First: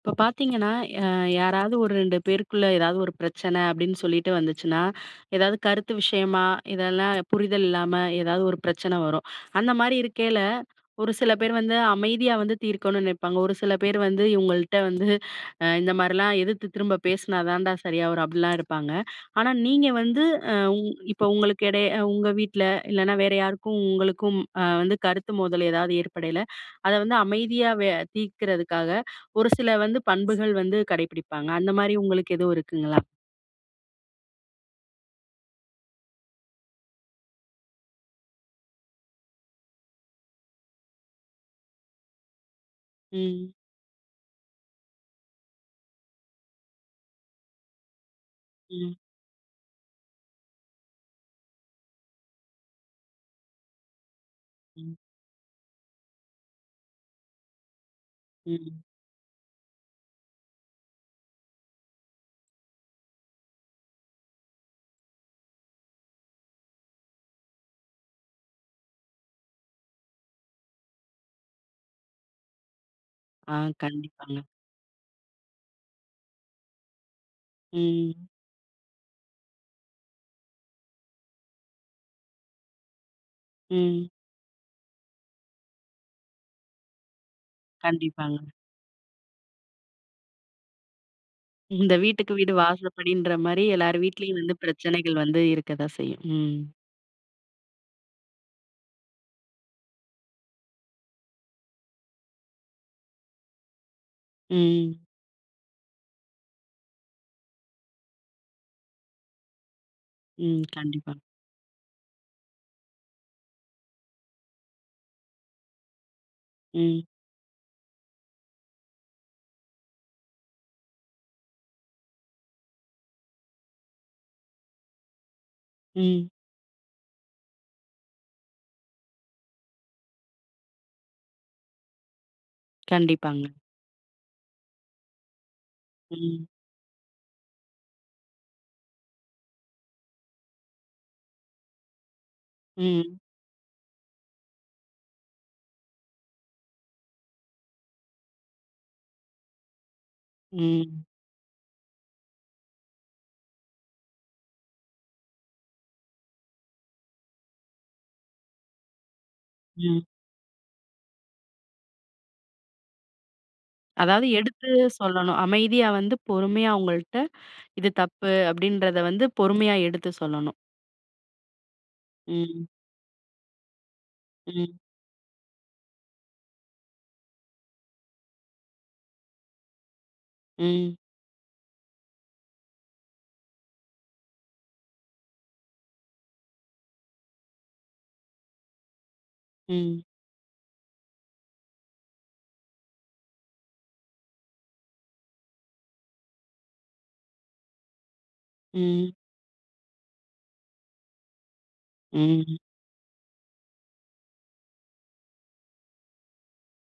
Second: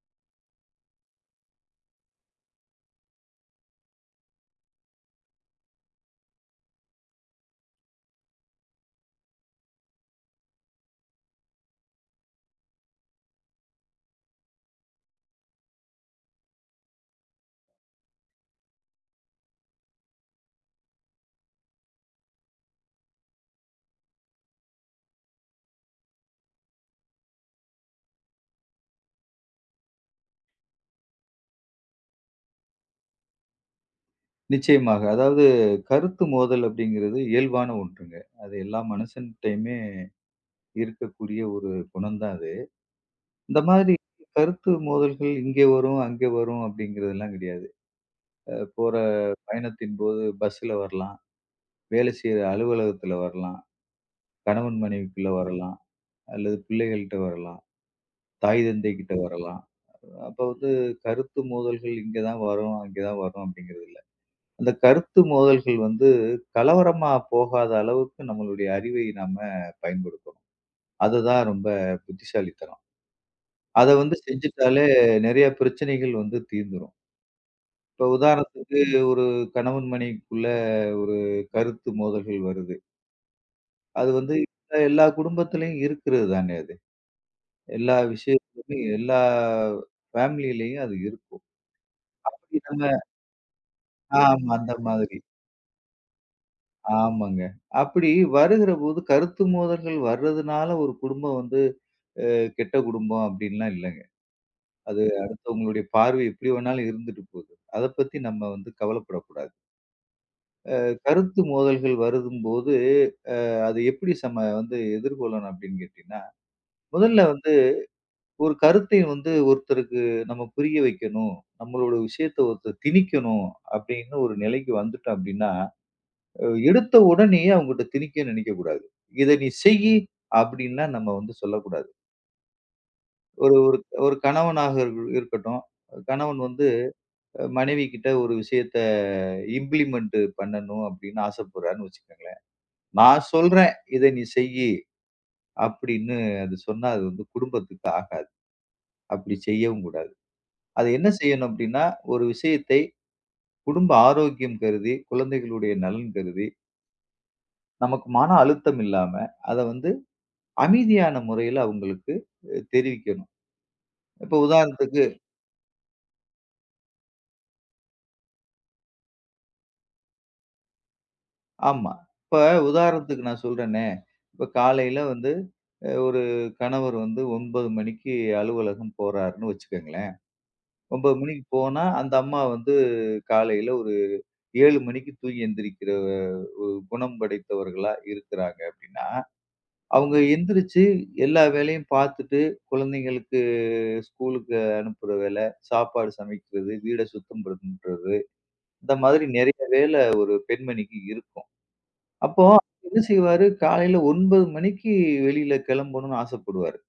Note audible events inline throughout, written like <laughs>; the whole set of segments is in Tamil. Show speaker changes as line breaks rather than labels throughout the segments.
இப்ப பாத்தீங்கன்னா, அ யாராவது ஒரு 2 பேருக்குள்ள ஏதாவது ஒரு பிரச்சனை அப்படின்னு சொல்லிட்டு வந்துச்சுன்னா, ஏதாவது கருத்து விஷயமா, இதெல்லாம் புரிதல் இல்லாம ஏதாவது ஒரு பிரச்சனை வரும். அந்த மாரி இருக்கையில, ஒரு சில பேர் வந்து அமைதியா வந்து தீர்க்கணும்னு நினைப்பாங்க. ஒரு சில பேர் வந்து இவங்கள்ட்ட வந்து இந்த மாரிலாம் எதிர்த்து திரும்ப பேசினா தான்டா சரியா வரும் அப்படிலாம் இருப்பாங்க. ஆனா நீங்க வந்து அ உங் இப்ப உங்களுக்கு இடை உங்க வீட்ல இல்லைன்னா வேற யாருக்கும் உங்களுக்கும் வந்து கருத்து மோதல் ஏதாவது ஏற்படையில, அத வந்து அமைதியா வே தீர்க்கிறதுக்காக ஒரு சில வந்து பண்புகள் வந்து கடைபிடிப்பாங்க. அந்த மாரி உங்களுக்கு எதுவும் இருக்குங்களா?
நிச்சயமாக. அதாவது கருத்து மோதல் அப்படிங்கிறது இயல்பான ஒன்றுங்க. அது எல்லா மனுஷன்ட்டயுமே இருக்கக்கூடிய ஒரு குணம் தான் அது.
ம்,
இந்த மாதிரி கருத்து மோதல்கள் இங்கே வரும், அங்கே வரும் அப்படிங்கிறதெல்லாம் கிடையாது. போற
ம்,
பயணத்தின் போது பஸ்ல வரலாம், வேலை செய்ற அலுவலகத்துல வரலாம், கணவன்
ம்,
மனைவிக்குள்ள வரலாம், அல்லது பிள்ளைகள்ட்ட வரலாம், தாய்
ம்.
தந்தை கிட்ட வரலாம். அப்ப வந்து கருத்து மோதல்கள் இங்க தான் வரும், அங்க தான் வரும் அப்படிங்கிறது இல்ல. அந்த கருத்து மோதல்கள் வந்து கலவரமா போகாத அளவுக்கு நம்மளுடைய அறிவை நாம பயன்படுத்தணும். அதுதான் ரொம்ப புத்திசாலித்தனம்.
ஆ,
அத வந்து
கண்டிப்பாங்க.
செஞ்சுட்டாலே நெறைய பிரச்சனைகள் வந்து தீர்ந்துரும். இப்ப
ம்,
உதாரணத்துக்கு ஒரு கணவன் மனைவிக்குள்ள ஒரு கருத்து மோதல்கள் வருது.
ம்.
அது வந்து எல்லா குடும்பத்திலயும் இருக்கிறது தானே அது. எல்லா
கண்டிப்பாங்க.
விஷயத்துலயும் எல்லா ஃபேமிலிலயும் அது இருக்கும்.
இந்த வீட்டுக்கு வீடு
அப்படி நம்ம
வாசப்படின்ற மாரி எல்லார் வீட்லயும்
ஆமா
வந்து
அந்த மாதிரி.
பிரச்சனைகள் வந்து இருக்க தான் செய்யும். ம்,
ஆமாங்க. அப்படி வருகிறபோது கருத்து மோதல்கள் வர்றதுனால ஒரு குடும்பம் வந்து கெட்ட குடும்பம் அப்படின்லாம் இல்லங்க.
ம்,
அது அடுத்தவங்களுடைய பார்வை எப்படி வேணாலும் இருந்துட்டு போகுது. அத பத்தி நம்ம வந்து கவலைப்படக்கூடாது.
ம். கண்டிப்பா.
கருத்து மோதல்கள் வருதும்போது அது எப்படி சம வந்து எதிர்கொள்ளணும் அப்படின்னு கேட்டீங்கன்னா,
ம்,
முதல்ல வந்து ஒரு கருத்தை வந்து ஒருத்தருக்கு நம்ம புரிய வைக்கணும், நம்மளோட விஷயத்த ஒருத்தர் திணிக்கணும் அப்படின்னு ஒரு நிலைக்கு வந்துட்டோம் அப்படின்னா
ம்.
எடுத்த உடனேயே அவங்கட்ட திணிக்க நினைக்கக்கூடாது. "இத நீ செய்யி" அப்படின்லாம் நம்ம வந்து சொல்லக்கூடாது.
கண்டிப்பாங்க.
ஒரு ஒரு ஒரு கணவனாக இருக்கட்டும். கணவன்
ம்,
வந்து மனைவி கிட்ட ஒரு விஷயத்த இம்ப்ளிமெண்ட் பண்ணணும் அப்படின்னு ஆசைப்படுறார்ன்னு வச்சுக்கோங்களேன்.
ம்,
நான் சொல்றேன், "இத நீ செய்யி" அப்படின்னு அது சொன்னா அது வந்து குடும்பத்துக்கு ஆகாது. அப்படி செய்யவும் கூடாது. அது
ம்,
என்ன செய்யணும் அப்படின்னா, ஒரு விஷயத்தை குடும்ப ஆரோக்கியம் கருதி, குழந்தைகளுடைய நலன் கருதி, நமக்கு மன அழுத்தம் இல்லாம, அத வந்து
ம்.
அமைதியான முறையில அவங்களுக்கு தெரிவிக்கணும்.
அதாவது
இப்ப
எடுத்து
உதாரணத்துக்கு
சொல்லணும். அமைதியா வந்து பொறுமையா அவங்கள்ட்ட இது தப்பு அப்படின்றத வந்து பொறுமையா எடுத்து சொல்லணும்.
ஆமா. இப்ப
ம்,
உதாரணத்துக்கு நான் சொல்றேனே, இப்ப
ம்,
காலையில வந்து ஒரு கணவர் வந்து 9 மணிக்கு அலுவலகம் போறாருன்னு வச்சுக்கங்களேன்.
ம்,
9 மணிக்கு போனா, அந்த அம்மா வந்து காலையில ஒரு 7 மணிக்கு தூங்கி எந்திரிக்கிற ஒரு குணம் படைத்தவர்களா இருக்கிறாங்க அப்படின்னா,
ம்.
அவங்க எந்திரிச்சு எல்லா வேலையும் பார்த்துட்டு, குழந்தைங்களுக்கு ஸ்கூலுக்கு அனுப்புற வேலை, சாப்பாடு சமைக்கிறது, வீட சுத்தம் பண்றது இந்த
ம்.
மாதிரி நெறைய வேல ஒரு பெண்மணிக்கு இருக்கும். அப்போ
ம்.
என்ன செய்வாரு, காலையில 9 மணிக்கு வெளியில கிளம்பணும்னு ஆசைப்படுவாரு.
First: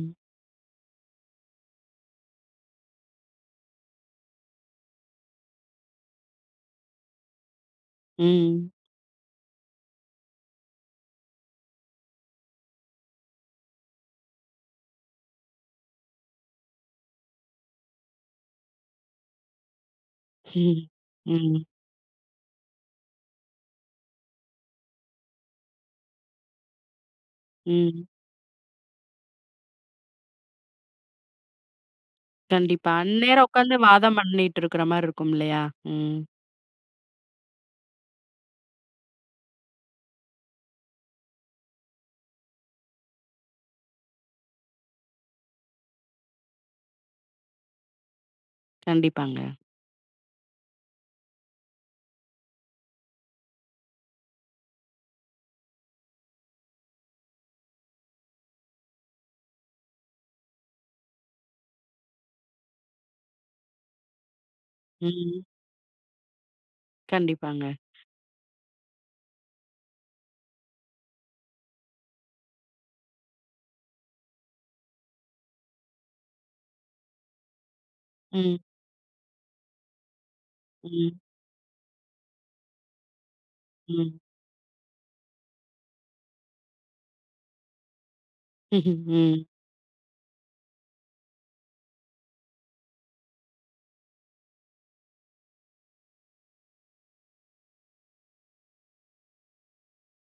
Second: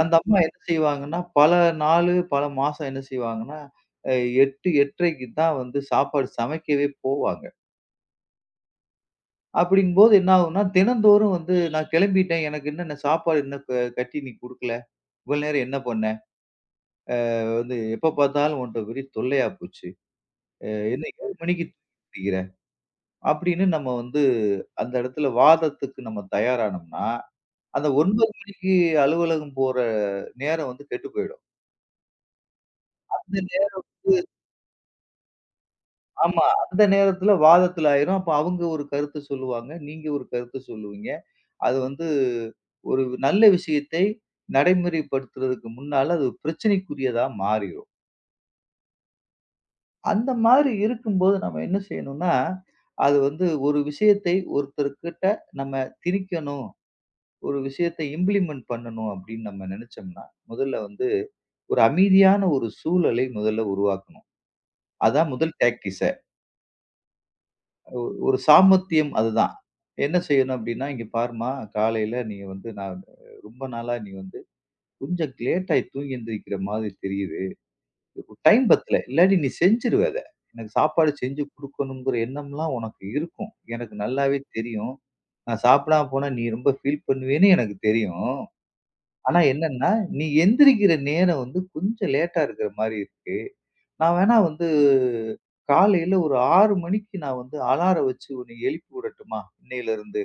அந்த அம்மா என்ன செய்வாங்கன்னா, பல நாளு, பல மாசம் என்ன செய்வாங்கன்னா, அ 8, 8:30க்கு தான் வந்து சாப்பாடு சமைக்கவே போவாங்க.
ம்.
அப்படிங்கும்போது என்ன ஆகும்னா, தினந்தோறும் வந்து "நான் கிளம்பிட்டேன். எனக்கு என்னென்ன சாப்பாடு இன்னும் கட்டி நீ குடுக்கல. இவ்வளோ நேரம் என்ன பண்ண? வந்து எப்ப பார்த்தாலும் உன்ட்ட பெரிய தொல்லையா போச்சு. அ
ம்.
என்ன 7
ம்.
மணிக்கு அப்படின்னு நம்ம வந்து அந்த இடத்துல வாதத்துக்கு நம்ம தயாரானோம்னா, அந்த
ம்.
9 மணிக்கு அலுவலகம் போற நேரம் வந்து கெட்டு போயிடும்.
கண்டிப்பா.
அந்த
அந்நேரம்
நேர
உட்காந்து வாதம் பண்ணிட்டு இருக்கிற மாரி இருக்கும் இல்லையா? ம்.
ஆமா. அந்த நேரத்துல வாதத்துல ஆயிரும். அப்ப அவங்க ஒரு கருத்து சொல்லுவாங்க. நீங்க ஒரு கருத்து சொல்லுவீங்க. அது வந்து ஒரு நல்ல விஷயத்தை நடைமுறைப்படுத்துறதுக்கு முன்னால அது பிரச்சனைக்குரியதா மாறிரும்.
கண்டிப்பாங்க.
அந்த மாதிரி இருக்கும்போது நம்ம என்ன செய்யணும்னா, அது வந்து ஒரு விஷயத்தை ஒருத்தர்கிட்ட நம்ம திணிக்கணும். ஒரு விஷயத்தை இம்ப்ளிமெண்ட் பண்ணணும் அப்படின்னு நம்ம நினைச்சோம்னா, முதல்ல வந்து ஒரு அமைதியான ஒரு சூழலை முதல்ல உருவாக்கணும். அதான்
ம்.
முதல் டாக்டிஸே.
கண்டிப்பாங்க.
ஒரு சாமர்த்தியம் அதுதான். என்ன செய்யணும் அப்படின்னா, "இங்க பாரும்மா, காலையில நீ வந்து நான் ரொம்ப நாளா நீ வந்து கொஞ்சம் லேட்டாயி தூங்கி எந்திரிக்கிற மாதிரி தெரியுது.
ம்.
டைம் பத்தல. இல்லாட்டி நீ செஞ்சுருவ அத. எனக்கு சாப்பாடு
ம்.
செஞ்சு குடுக்கணுங்கிற எண்ணம்லாம் உனக்கு இருக்கும். எனக்கு
ம்.
நல்லாவே தெரியும். நான் சாப்பிடாம போனா நீ ரொம்ப ஃபீல் பண்ணுவேன்னு எனக்கு தெரியும்." ஆனா
ம்.
என்னன்னா, நீ எந்திரிக்கிற நேரம் வந்து கொஞ்சம் லேட்டா இருக்கிற மாரி இருக்கு. நான் வேணா வந்து காலையில ஒரு 6 மணிக்கு நான் வந்து அலாரம் வச்சு உன்னை எழுப்பி விடட்டுமா? இன்னையிலிருந்து.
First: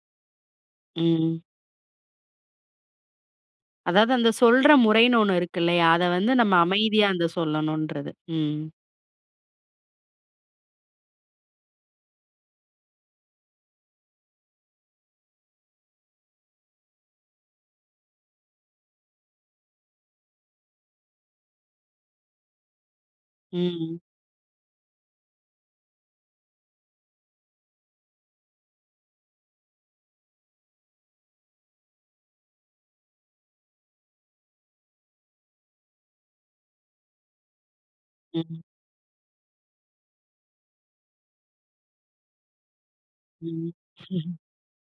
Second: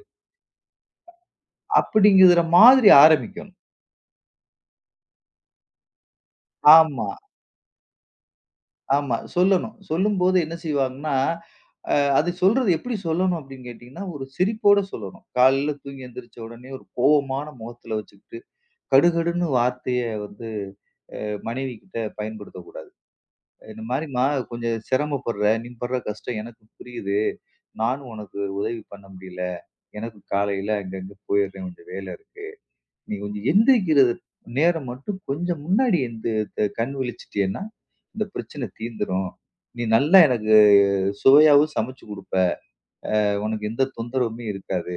ம்.
அப்படிங்கிற மாதிரி ஆரம்பிக்கணும்.
அதாவது அந்த சொல்ற முறைன்னு ஒண்ணு இருக்கு இல்லையா? அத வந்து நம்ம அமைதியா
ஆமா,
அந்த சொல்லணுன்றது. ம்.
ஆமா. சொல்லணும். சொல்லும்போது என்ன செய்வாங்கன்னா, அது சொல்றது எப்படி சொல்லணும் அப்படின்னு கேட்டீங்கன்னா, ஒரு சிரிப்போட சொல்லணும். காலையில தூங்கி எந்திரிச்ச உடனே ஒரு கோவமான முகத்துல வச்சுக்கிட்டு, கடுகடுன்னு வார்த்தைய வந்து மனைவி கிட்ட பயன்படுத்தக்கூடாது. இந்த
ம்.
மாதிரிம்மா கொஞ்சம் சிரமப்படுற, நீ படுற கஷ்டம் எனக்கு புரியுது. நானும் உனக்கு உதவி பண்ண முடியல. எனக்கு காலையில அங்கங்க போயிடுறேன். கொஞ்சம் வேலை இருக்கு. நீ கொஞ்சம் எந்திரிக்கிறது நேரம் மட்டும் கொஞ்சம் முன்னாடி கண் விழிச்சிட்டேன்னா, இந்த
ம்.
பிரச்சனை தீந்துரும். நீ நல்லா எனக்கு சுவையாவும் சமைச்சு குடுப்ப. உனக்கு
ம்.
எந்த தொந்தரவுமே இருக்காது.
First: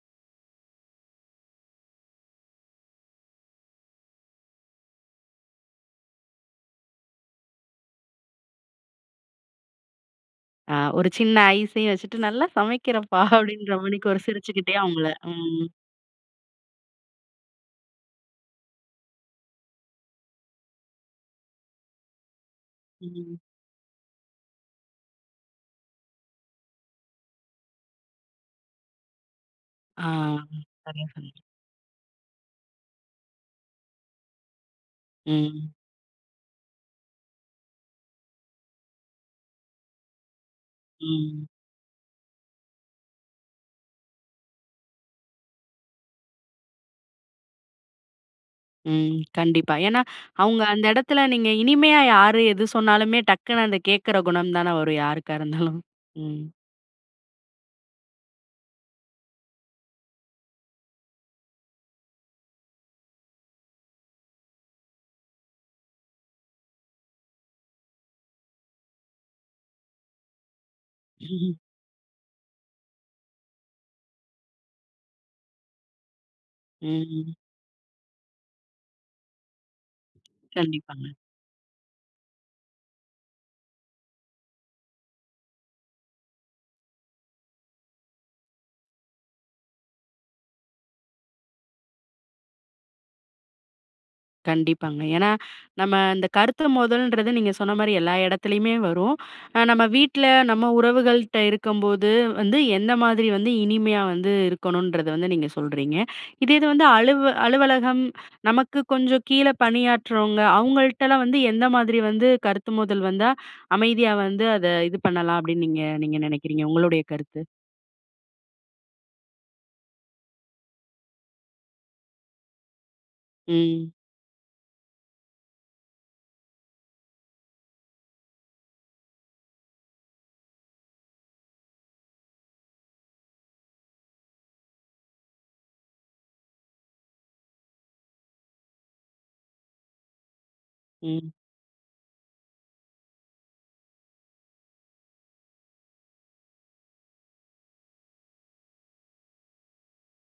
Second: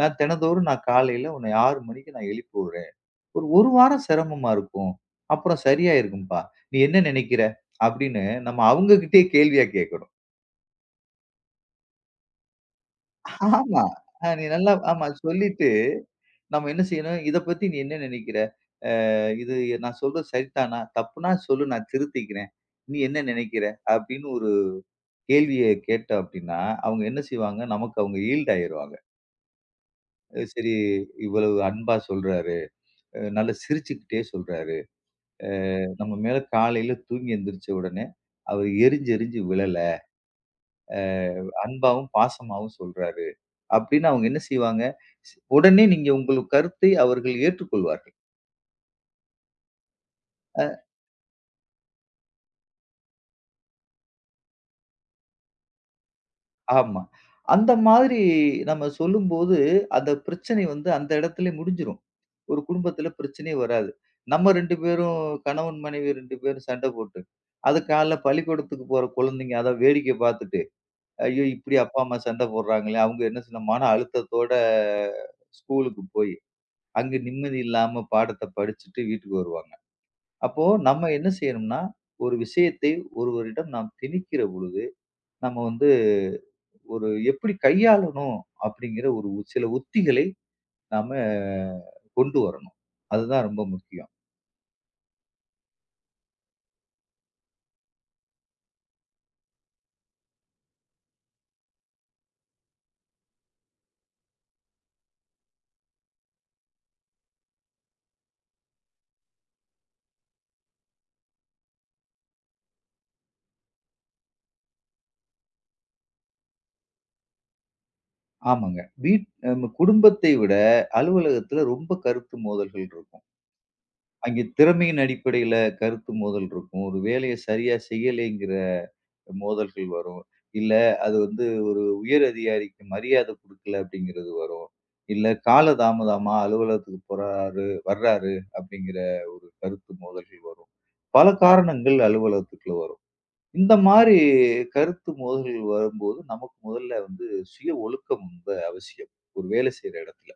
நான் தினந்தோறும் காலையில உன்னை 6 மணிக்கு எழுப்பி விடுறேன். ஒரு 1 வாரம் சிரமமா இருக்கும். அப்புறம் சரியாயிருக்கும்பா. நீ என்ன நினைக்கிற? அப்படின்னு நம்ம அவங்க கிட்டயே கேள்வியா கேட்கணும்.
ஆ, ஒரு சின்ன ஐஸையும் வச்சுட்டு, "நல்லா சமைக்கிறப்பா" அப்படின்ற
ஆமா.
மாணிக்கு ஒரு
நீ நல்லா
சிரிச்சுக்கிட்டே அவங்கள
ஆமா
ம்.
சொல்லிட்டு, நம்ம என்ன செய்யணும், "இத பத்தி நீ என்ன நினைக்கிற? இது நான் சொல்றது சரிதானா? தப்புனா சொல்லு நான் திருத்திக்கிறேன். நீ என்ன
ம்.
நினைக்கிற?" அப்படின்னு ஒரு கேள்விய கேட்டோம் அப்படின்னா, அவங்க என்ன செய்வாங்க, நமக்கு அவங்க ஈல்ட் ஆயிருவாங்க.
ஆ.
அ சரி
சரியா சொன்னீங்க.
இவ்வளவு அன்பா சொல்றாரு, நல்லா சிரிச்சுக்கிட்டே சொல்றாரு,
ம்.
நம்ம மேல காலையில தூங்கி எந்திரிச்ச உடனே அவர் எரிஞ்சு எரிஞ்சு விழல,
ம்.
அன்பாவும் பாசமாவும் சொல்றாரு அப்படின்னு அவங்க என்ன செய்வாங்க, உடனே நீங்க உங்கள் கருத்தை அவர்கள் ஏற்றுக்கொள்வார்கள்.
ம். கண்டிப்பா. ஏன்னா, அவங்க அந்த இடத்துல நீங்க இனிமையா யாரு எது சொன்னாலுமே டக்குனு அந்த கேட்கிற குணம் தான வரும் யாருக்கா இருந்தாலும். ம்.
ஆமா. அந்த மாதிரி நம்ம சொல்லும்போது, அந்த பிரச்சனை வந்து அந்த இடத்திலே முடிஞ்சிரும். ஒரு குடும்பத்தில பிரச்சனையே வராது. நம்ம 2 பேரும் கணவன், மனைவி 2 பேரும் சண்டை போட்டு, அது காலைல பள்ளிக்கூடத்துக்கு போற குழந்தைங்க அத வேடிக்கை பார்த்துட்டு, ஐயோ!
ம்.
இப்படி அப்பா, அம்மா சண்டை போடுறாங்களே! அவங்க என்ன சொன்னா மன அழுத்தத்தோட ஸ்கூலுக்கு போய், அங்க
ம்,
நிம்மதி இல்லாம பாடத்த படிச்சுட்டு வீட்டுக்கு வருவாங்க. அப்போ
கண்டிப்பா.
நம்ம என்ன செய்யணும்னா, ஒரு விஷயத்தை ஒருவரிடம் நாம் திணிக்கிற பொழுது, நம்ம வந்து ஒரு எப்படி கையாளணும் அப்படிங்கிற ஒரு சில உத்திகளை நாம கொண்டு வரணும். அதுதான் ரொம்ப முக்கியம்.
கண்டிப்பாங்க. ஏன்னா, நம்ம இந்த கருத்து மோதல்ன்றது நீங்க சொன்ன மாரி எல்லா இடத்துலயுமே வரும். நம்ம வீட்ல, நம்ம உறவுகள்ட்ட இருக்கும்போது வந்து எந்த மாதிரி வந்து இனிமையா வந்து இருக்கணும்ன்றத வந்து நீங்க சொல்றீங்க. இதே இது வந்து அலுவலகம், நமக்கு கொஞ்சம் கீழ பணியாற்றுறவங்க, அவங்கள்ட்டலாம் வந்து எந்த மாதிரி வந்து கருத்து மோதல் வந்தா, அமைதியா வந்து அத இது பண்ணலாம் அப்படின்னு நீங்க நீங்க நினைக்கிறீங்க? உங்களுடைய கருத்து?
ஆமாங்க. நம்ம குடும்பத்தை விட அலுவலகத்துல ரொம்ப கருத்து மோதல்கள் இருக்கும்.
ம்.
அங்கே திறமையின் அடிப்படையில கருத்து மோதல் இருக்கும். ஒரு வேலையை சரியா செய்யலைங்கிற மோதல்கள் வரும். இல்ல அது வந்து ஒரு உயர் அதிகாரிக்கு மரியாதை குடுக்கல அப்படிங்கிறது வரும். இல்ல காலதாமதமா அலுவலகத்துக்கு போறாரு, வர்றாரு அப்படிங்கிற ஒரு கருத்து மோதல்கள் வரும். பல
ம்.
காரணங்கள் அலுவலகத்துக்குள்ள வரும். இந்த மாரி கருத்து மோதல்கள் வரும்போது நமக்கு முதல்ல வந்து சுய ஒழுக்கம் ரொம்ப அவசியம். ஒரு வேலை செய்ற இடத்துல.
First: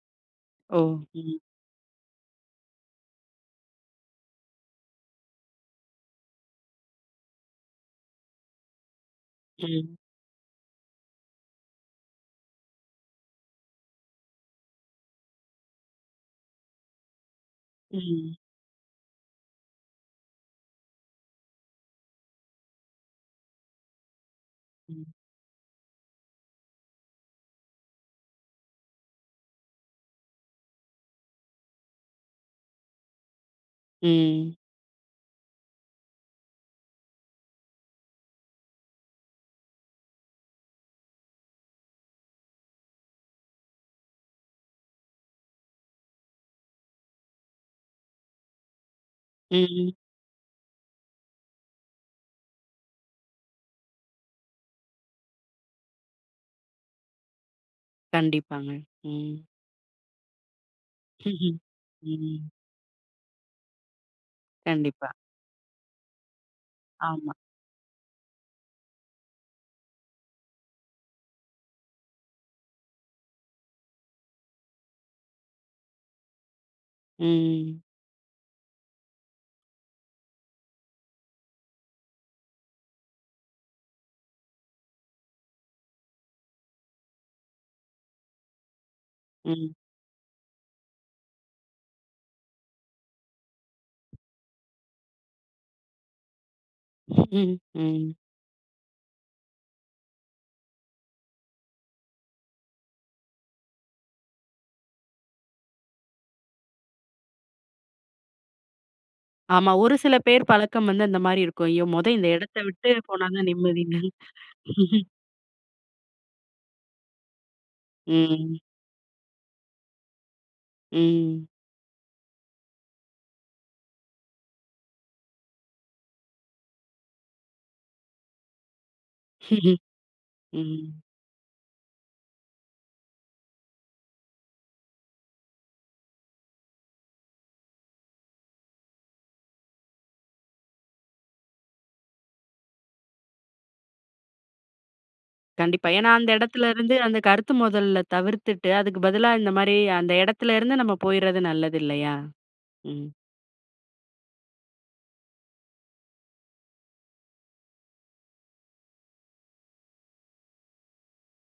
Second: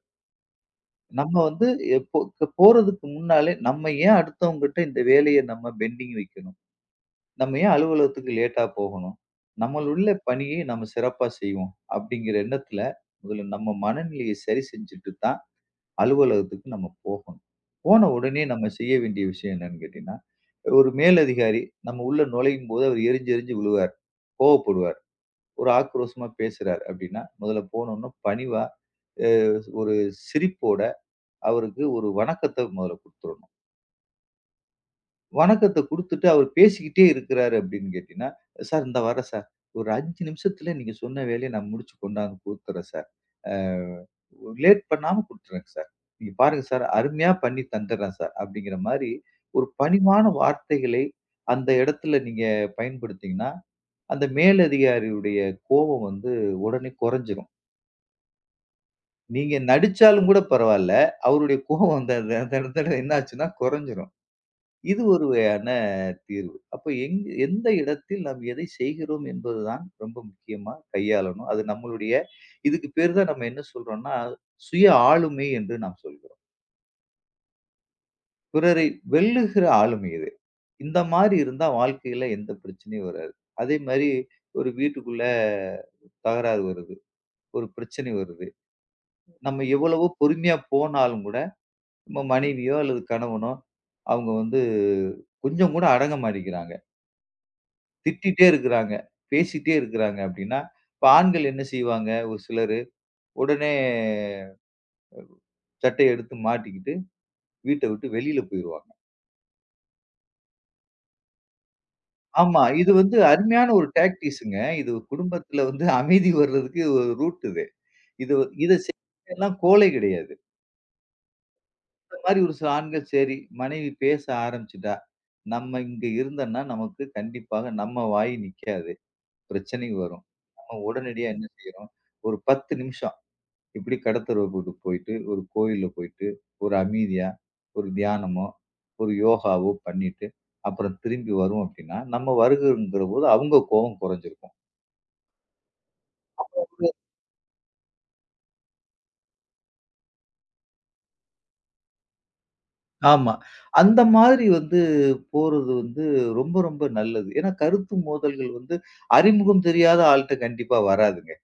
ஓ!
நம்ம
ம்.
வந்து எப்போ போறதுக்கு முன்னாலே நம்ம ஏன் அடுத்தவங்ககிட்ட இந்த வேலைய நம்ம பெண்டிங் வைக்கணும்? நம்ம ஏன் அலுவலகத்துக்கு லேட்டா போகணும்?
ம்.
நம்மளுள்ள பணியை நம்ம சிறப்பா செய்வோம். அப்படிங்கிற எண்ணத்துல, முதல்ல நம்ம மனநிலையை சரி செஞ்சுட்டு தான் அலுவலகத்துக்கு நம்ம போகணும். போன
ம்.
உடனே நம்ம செய்ய வேண்டிய விஷயம் என்னன்னு கேட்டீங்கன்னா, ஒரு மேலதிகாரி நம்ம உள்ள நுழையும்போது அவர் எரிஞ்சு எரிஞ்சு விழுவார். கோவப்படுவார்.
ம்.
ஒரு ஆக்ரோஷமா பேசுறார் அப்படின்னா, முதல்ல போனோன்ன பணிவா, அ ஒரு சிரிப்போட அவருக்கு ஒரு வணக்கத்த முதல்ல குடுத்துறணும்.
ம்.
வணக்கத்த குடுத்துட்டு அவர் பேசிக்கிட்டே இருக்கிறாரு அப்படின்னு கேட்டீங்கன்னா, "சார் இந்தா வரேன் சார். ஒரு 5 நிமிஷத்துல நீங்க சொன்ன வேலைய நான் முடிச்சு கொண்டாந்து குடுத்துர்றேன் சார். லேட் பண்ணாம குடுத்துர்றேங்க சார். நீங்க பாருங்க சார், அருமையா பண்ணி தந்துர்றேன் சார்." அப்படிங்கிற மாரி ஒரு
ம்.
பணிவான வார்த்தைகளை அந்த இடத்துல நீங்க பயன்படுத்தீங்கன்னா, அந்த மேலதிகாரியுடைய கோபம் வந்து உடனே குறைஞ்சிரும்.
கண்டிப்பாங்க. ம்.
நீங்க நடிச்சாலும் கூட பரவால்ல.
ம்ஹ்ம்.
அவருடைய கோபம் அந்த
ம்.
அந்த இடத்துல என்ன ஆச்சுன்னா குறைஞ்சிரும். இது
கண்டிப்பா.
ஒரு வகையான தீர்வு. அப்ப எங்
ஆமா.
எந்த இடத்தில் நாம் எதை செய்கிறோம் என்பதுதான் ரொம்ப முக்கியமா கையாளணும். அது நம்மளுடைய இதுக்கு பேர் தான் நம்ம என்ன சொல்றோம்னா, சுய ஆளுமை என்று நாம் சொல்கிறோம்.
ம்.
பிறரை வெல்லுகிற ஆளுமை இது. இந்த மாரி இருந்தா வாழ்க்கையில எந்த பிரச்சனையும் வராது. அதே மாரி ஒரு வீட்டுக்குள்ள தகராறு வருது. ஒரு பிரச்சனை வருது. நம்ம
ம்.
எவ்வளவோ பொறுமையா போனாலும் கூட, நம்ம மனைவியோ அல்லது கணவனோ, அவங்க வந்து கொஞ்சம் கூட அடங்க மாட்டேங்கிறாங்க.
ம். ம்.
திட்டிட்டே இருக்கிறாங்க, பேசிட்டே இருக்கிறாங்க அப்படின்னா, இப்ப ஆண்கள் என்ன செய்வாங்க? ஒரு சிலரு, உடனே சட்டைய எடுத்து மாட்டிக்கிட்டு, வீட்ட விட்டு வெளியில போயிருவாங்க.
ஆமா. ஒரு சில பேர் பழக்கம் வந்து அந்த மாரி இருக்கும். ஐயோ! மொத இந்த இடத்த
ஆமா.
விட்டு
இது வந்து
போனா தான்
அருமையான ஒரு
நிம்மதின்னு. ம்.
டாக்டிக்ஸ்ங்க. இது
<laughs>
குடும்பத்துல வந்து அமைதி வர்றதுக்கு ஒரு ரூட் இது. இது இத செய்றதெல்லாம் கோலை கிடையாது.
ம்.
இந்த மாரி ஒரு சில ஆண்கள் சரி, மனைவி பேச ஆரம்பிச்சுட்டா, நம்ம இங்க இருந்தோம்னா, நமக்கு கண்டிப்பாக நம்ம வாய் நிக்காது. பிரச்சனை வரும். நம்ம
ம்.
உடனடியா என்ன செய்றோம்? ஒரு 10 நிமிஷம் இப்படி கடத்தெருவுக்கு போயிட்டு, ஒரு கோயில்ல போயிட்டு, ஒரு அமைதியா, ஒரு தியானமோ, ஒரு யோகாவோ பண்ணிட்டு, அப்புறம் திரும்பி வரோம் அப்படின்னா, நம்ம வருகைங்கிறபோது அவங்க கோவம் குறைஞ்சிருக்கும்.
கண்டிப்பா. ஏன்னா அந்த இடத்துலருந்து அந்த கருத்து மோதல்ல தவிர்த்துட்டு, அதுக்கு பதிலா இந்த மாரி அந்த இடத்துலருந்து நம்ம போயிறது நல்லது இல்லையா? ம்.
ஆமா. அந்த மாதிரி வந்து போறது வந்து ரொம்ப நல்லது. ஏன்னா கருத்து மோதல்கள் வந்து அறிமுகம் தெரியாத ஆள்ட்ட கண்டிப்பா வராதுங்க.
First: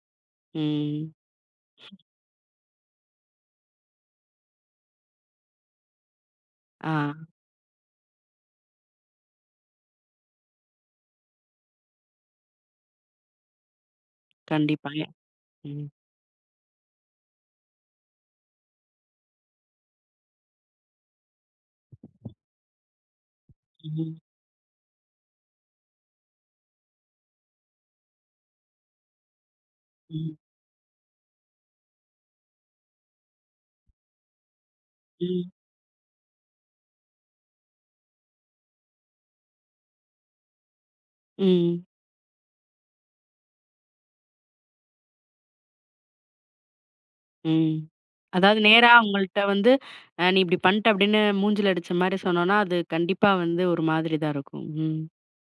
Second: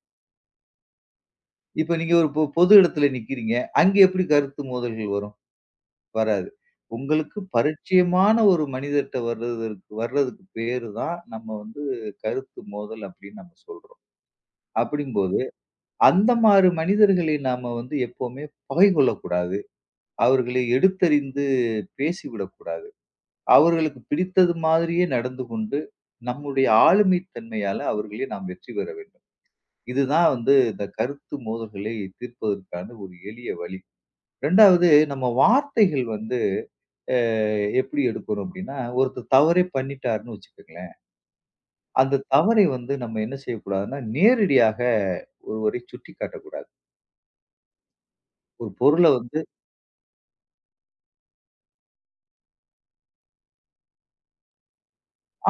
ம்.
இப்ப நீங்க ஒரு பொது இடத்துல நிக்கிறீங்க. அங்க எப்படி கருத்து மோதல்கள் வரும்? வராது.
ஆ.
உங்களுக்கு பரிச்சயமான ஒரு மனிதர்ட்ட வர்றதுக்கு பேரு தான் நம்ம வந்து கருத்து மோதல் அப்படின்னு நம்ம சொல்றோம்.
கண்டிப்பாங்க.
அப்படிங்கும்போது,
ம்.
அந்த மாரி மனிதர்களை நாம வந்து எப்பவுமே பகை கொள்ளக்கூடாது. அவர்களை எடுத்தறிந்து பேசிவிடக்கூடாது. அவர்களுக்கு
ம்.
பிடித்தது மாதிரியே நடந்து கொண்டு, நம்முடைய ஆளுமை தன்மையால அவர்களை நாம் வெற்றி பெற வேண்டும். இதுதான்
ம்.
வந்து இந்த கருத்து மோதல்களை தீர்ப்பதற்கான ஒரு எளிய வழி. 2வது நம்ம
ம்.
வார்த்தைகள் வந்து அ எப்படி எடுக்கணும் அப்படின்னா, ஒருத்தர் தவறே பண்ணிட்டாருன்னு வச்சுக்கங்களேன்.
ம்.
அந்த தவறை வந்து நம்ம என்ன செய்யக்கூடாதுன்னா, நேரடியாக ஒருவரை சுட்டிக்காட்டக்கூடாது.
ம். அதாவது
ஒரு
நேரா
பொருள வந்து
அவங்கள்ட்ட வந்து, "நீ இப்படி பண்ட்ட" அப்படின்னு மூஞ்சில அடிச்ச மாரி சொன்னோம்னா, அது கண்டிப்பா வந்து ஒரு மாதிரி தான் இருக்கும். ம்.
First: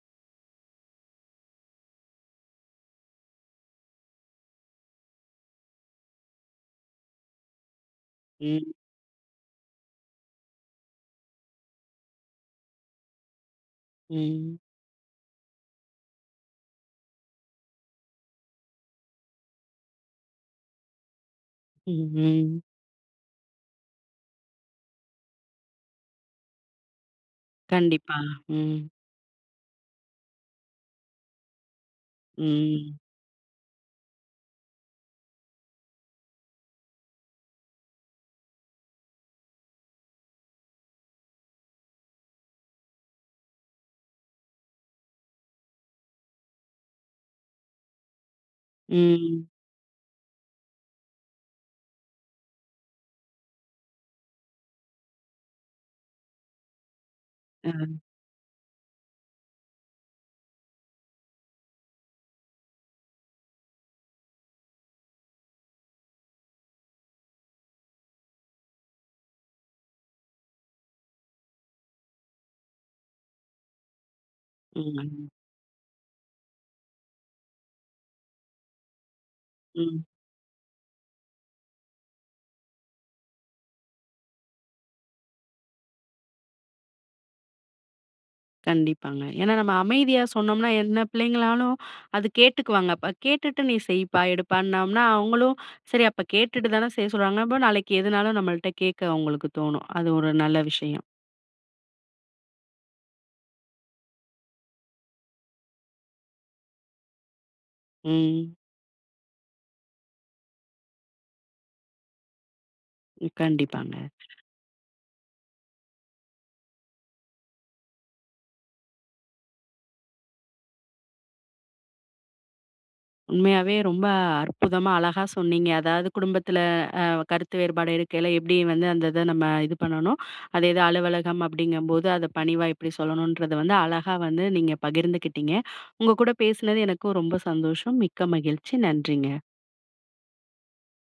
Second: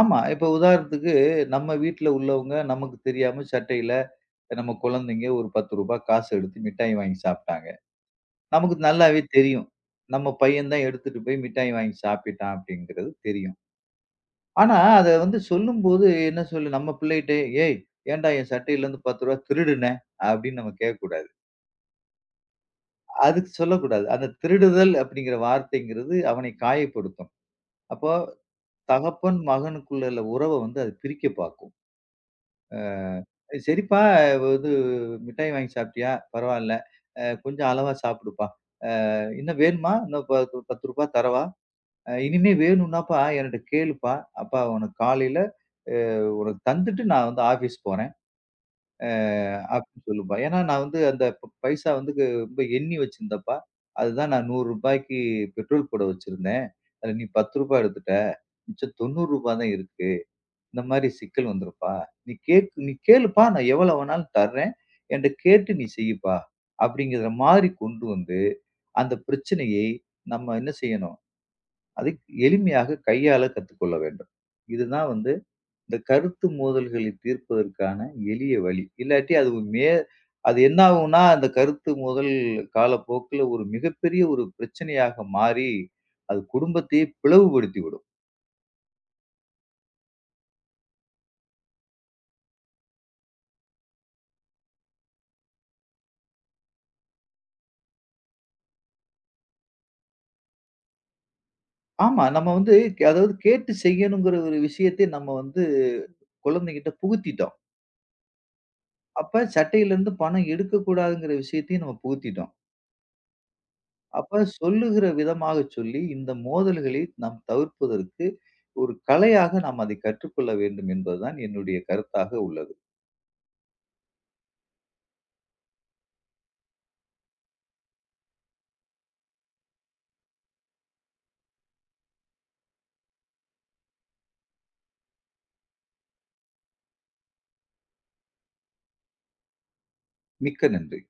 ஆமா. இப்ப உதாரணத்துக்கு நம்ம வீட்ல உள்ளவங்க நமக்கு தெரியாம சட்டையில நம்ம குழந்தைங்க ஒரு ரூ. 10 காசு எடுத்து மிட்டாய் வாங்கி சாப்பிட்டாங்க.
ம்.
நமக்கு நல்லாவே தெரியும். நம்ம பையன் தான் எடுத்துட்டு போய் மிட்டாய் வாங்கி சாப்பிட்டான் அப்படிங்கிறது தெரியும்.
ம்.
ஆனா அத வந்து சொல்லும்போது என்ன சொல்லு நம்ம பிள்ளைகிட்ட, "ஏய் ஏன்டா என் சட்டையில இருந்து ரூ. 10 திருடுன" அப்படின்னு நம்ம கேட்கக்கூடாது.
ம். ம்.
அதுக்கு சொல்லக்கூடாது. அந்த திருடுதல் அப்படிங்கிற வார்த்தைங்கிறது அவனை காயப்படுத்தும். அப்போ
கண்டிப்பா. ம்.
தகப்பன், மகனுக்குள்ள உள்ள உறவ வந்து அது பிரிக்க பார்க்கும்.
ம்.
"சரிப்பா இது மிட்டாய் வாங்கி சாப்பிட்டியா? பரவால்ல. கொஞ்சம் அளவா சாப்பிடுப்பா. இன்னும் வேணுமா? இன்னும் ரூ. 10 தரவா? இனிமே வேணும்னாப்பா என்கிட்ட கேளுப்பா. அப்பா உனக்கு தந்துட்டு நான் வந்து ஆஃபீஸ் போறேன்." அ
ம்.
அப்படின்னு சொல்லும்பா. ஏன்னா நான் வந்து அந்த பைசா வந்து ரொம்ப எண்ணி வச்சிருந்தேன்ப்பா. அதுதான் நான் ரூ. 100 பெட்ரோல் போட வச்சிருந்தேன். அதுல நீ ரூ. 10
அ.
எடுத்துட்ட. மிச்சம் ரூ. 90 தான் இருக்கு. இந்த மாரி சிக்கல் வந்துருப்பா. நீ கேளுப்பா. நான் எவ்வளவு வேணாலும் தர்றேன். என்ட்ட கேட்டு நீ செய்யுப்பா. அப்படிங்கிற மாதிரி கொண்டு வந்து அந்த பிரச்சனையை நம்ம என்ன செய்யணும்? அதை எளிமையாக கையாள கத்துக்கொள்ள வேண்டும். இதுதான்
ம்.
வந்து இந்த கருத்து மோதல்களை தீர்ப்பதற்கான எளிய வழி. இல்லாட்டி அது ஒரு மே
ம்.
அது என்ன ஆகும்னா, அந்த கருத்து மோதல் காலப்போக்குல ஒரு மிகப்பெரிய ஒரு பிரச்சனையாக மாறி, அது குடும்பத்தையே பிளவுபடுத்திவிடும்.
கண்டிப்பாங்க. ஏன்னா நம்ம அமைதியா சொன்னோம்னா, என்ன பிள்ளைங்களாலும் அது கேட்டுக்குவாங்க. அப்ப கேட்டுட்டு "நீ செய்ப்பா, எடுப்பான்னோம்னா" அவங்களும் "சரி அப்ப கேட்டுட்டு தானே செய்ய சொல்றாங்க." அப்ப நாளைக்கு எதுனாலும் நம்மள்ட்ட கேட்க அவங்களுக்கு தோணும். அது ஒரு நல்ல விஷயம்.
ஆமா, நம்ம வந்து அதாவது கேட்டு செய்யணுங்கிற ஒரு விஷயத்தை நம்ம வந்து குழந்தைகிட்ட புகுத்திட்டோம்.
ம்.
அப்ப சட்டையிலேருந்து பணம் எடுக்கக்கூடாதுங்கிற விஷயத்தையும் நம்ம புகுத்திட்டோம்.
கண்டிப்பாங்க.
அப்ப சொல்லுகிற விதமாக சொல்லி இந்த மோதல்களை நாம் தவிர்ப்பதற்கு ஒரு கலையாக நாம் அதை கற்றுக்கொள்ள வேண்டும் என்பதுதான் என்னுடைய கருத்தாக உள்ளது.
உண்மையாவே ரொம்ப அற்புதமா, அழகா சொன்னீங்க. அதாவது குடும்பத்துல கருத்து வேறுபாடு இருக்கையில எப்படி வந்து அந்த இத நம்ம இது பண்ணணும். அதே இது அலுவலகம் அப்படிங்கும்போது அத பணிவா எப்படி சொல்லணும்ன்றத வந்து அழகா வந்து நீங்க பகிர்ந்துக்கிட்டீங்க. உங்க கூட பேசினது எனக்கும் ரொம்ப சந்தோஷம். மிக்க மகிழ்ச்சி. நன்றிங்க.
மிக்க நன்றி.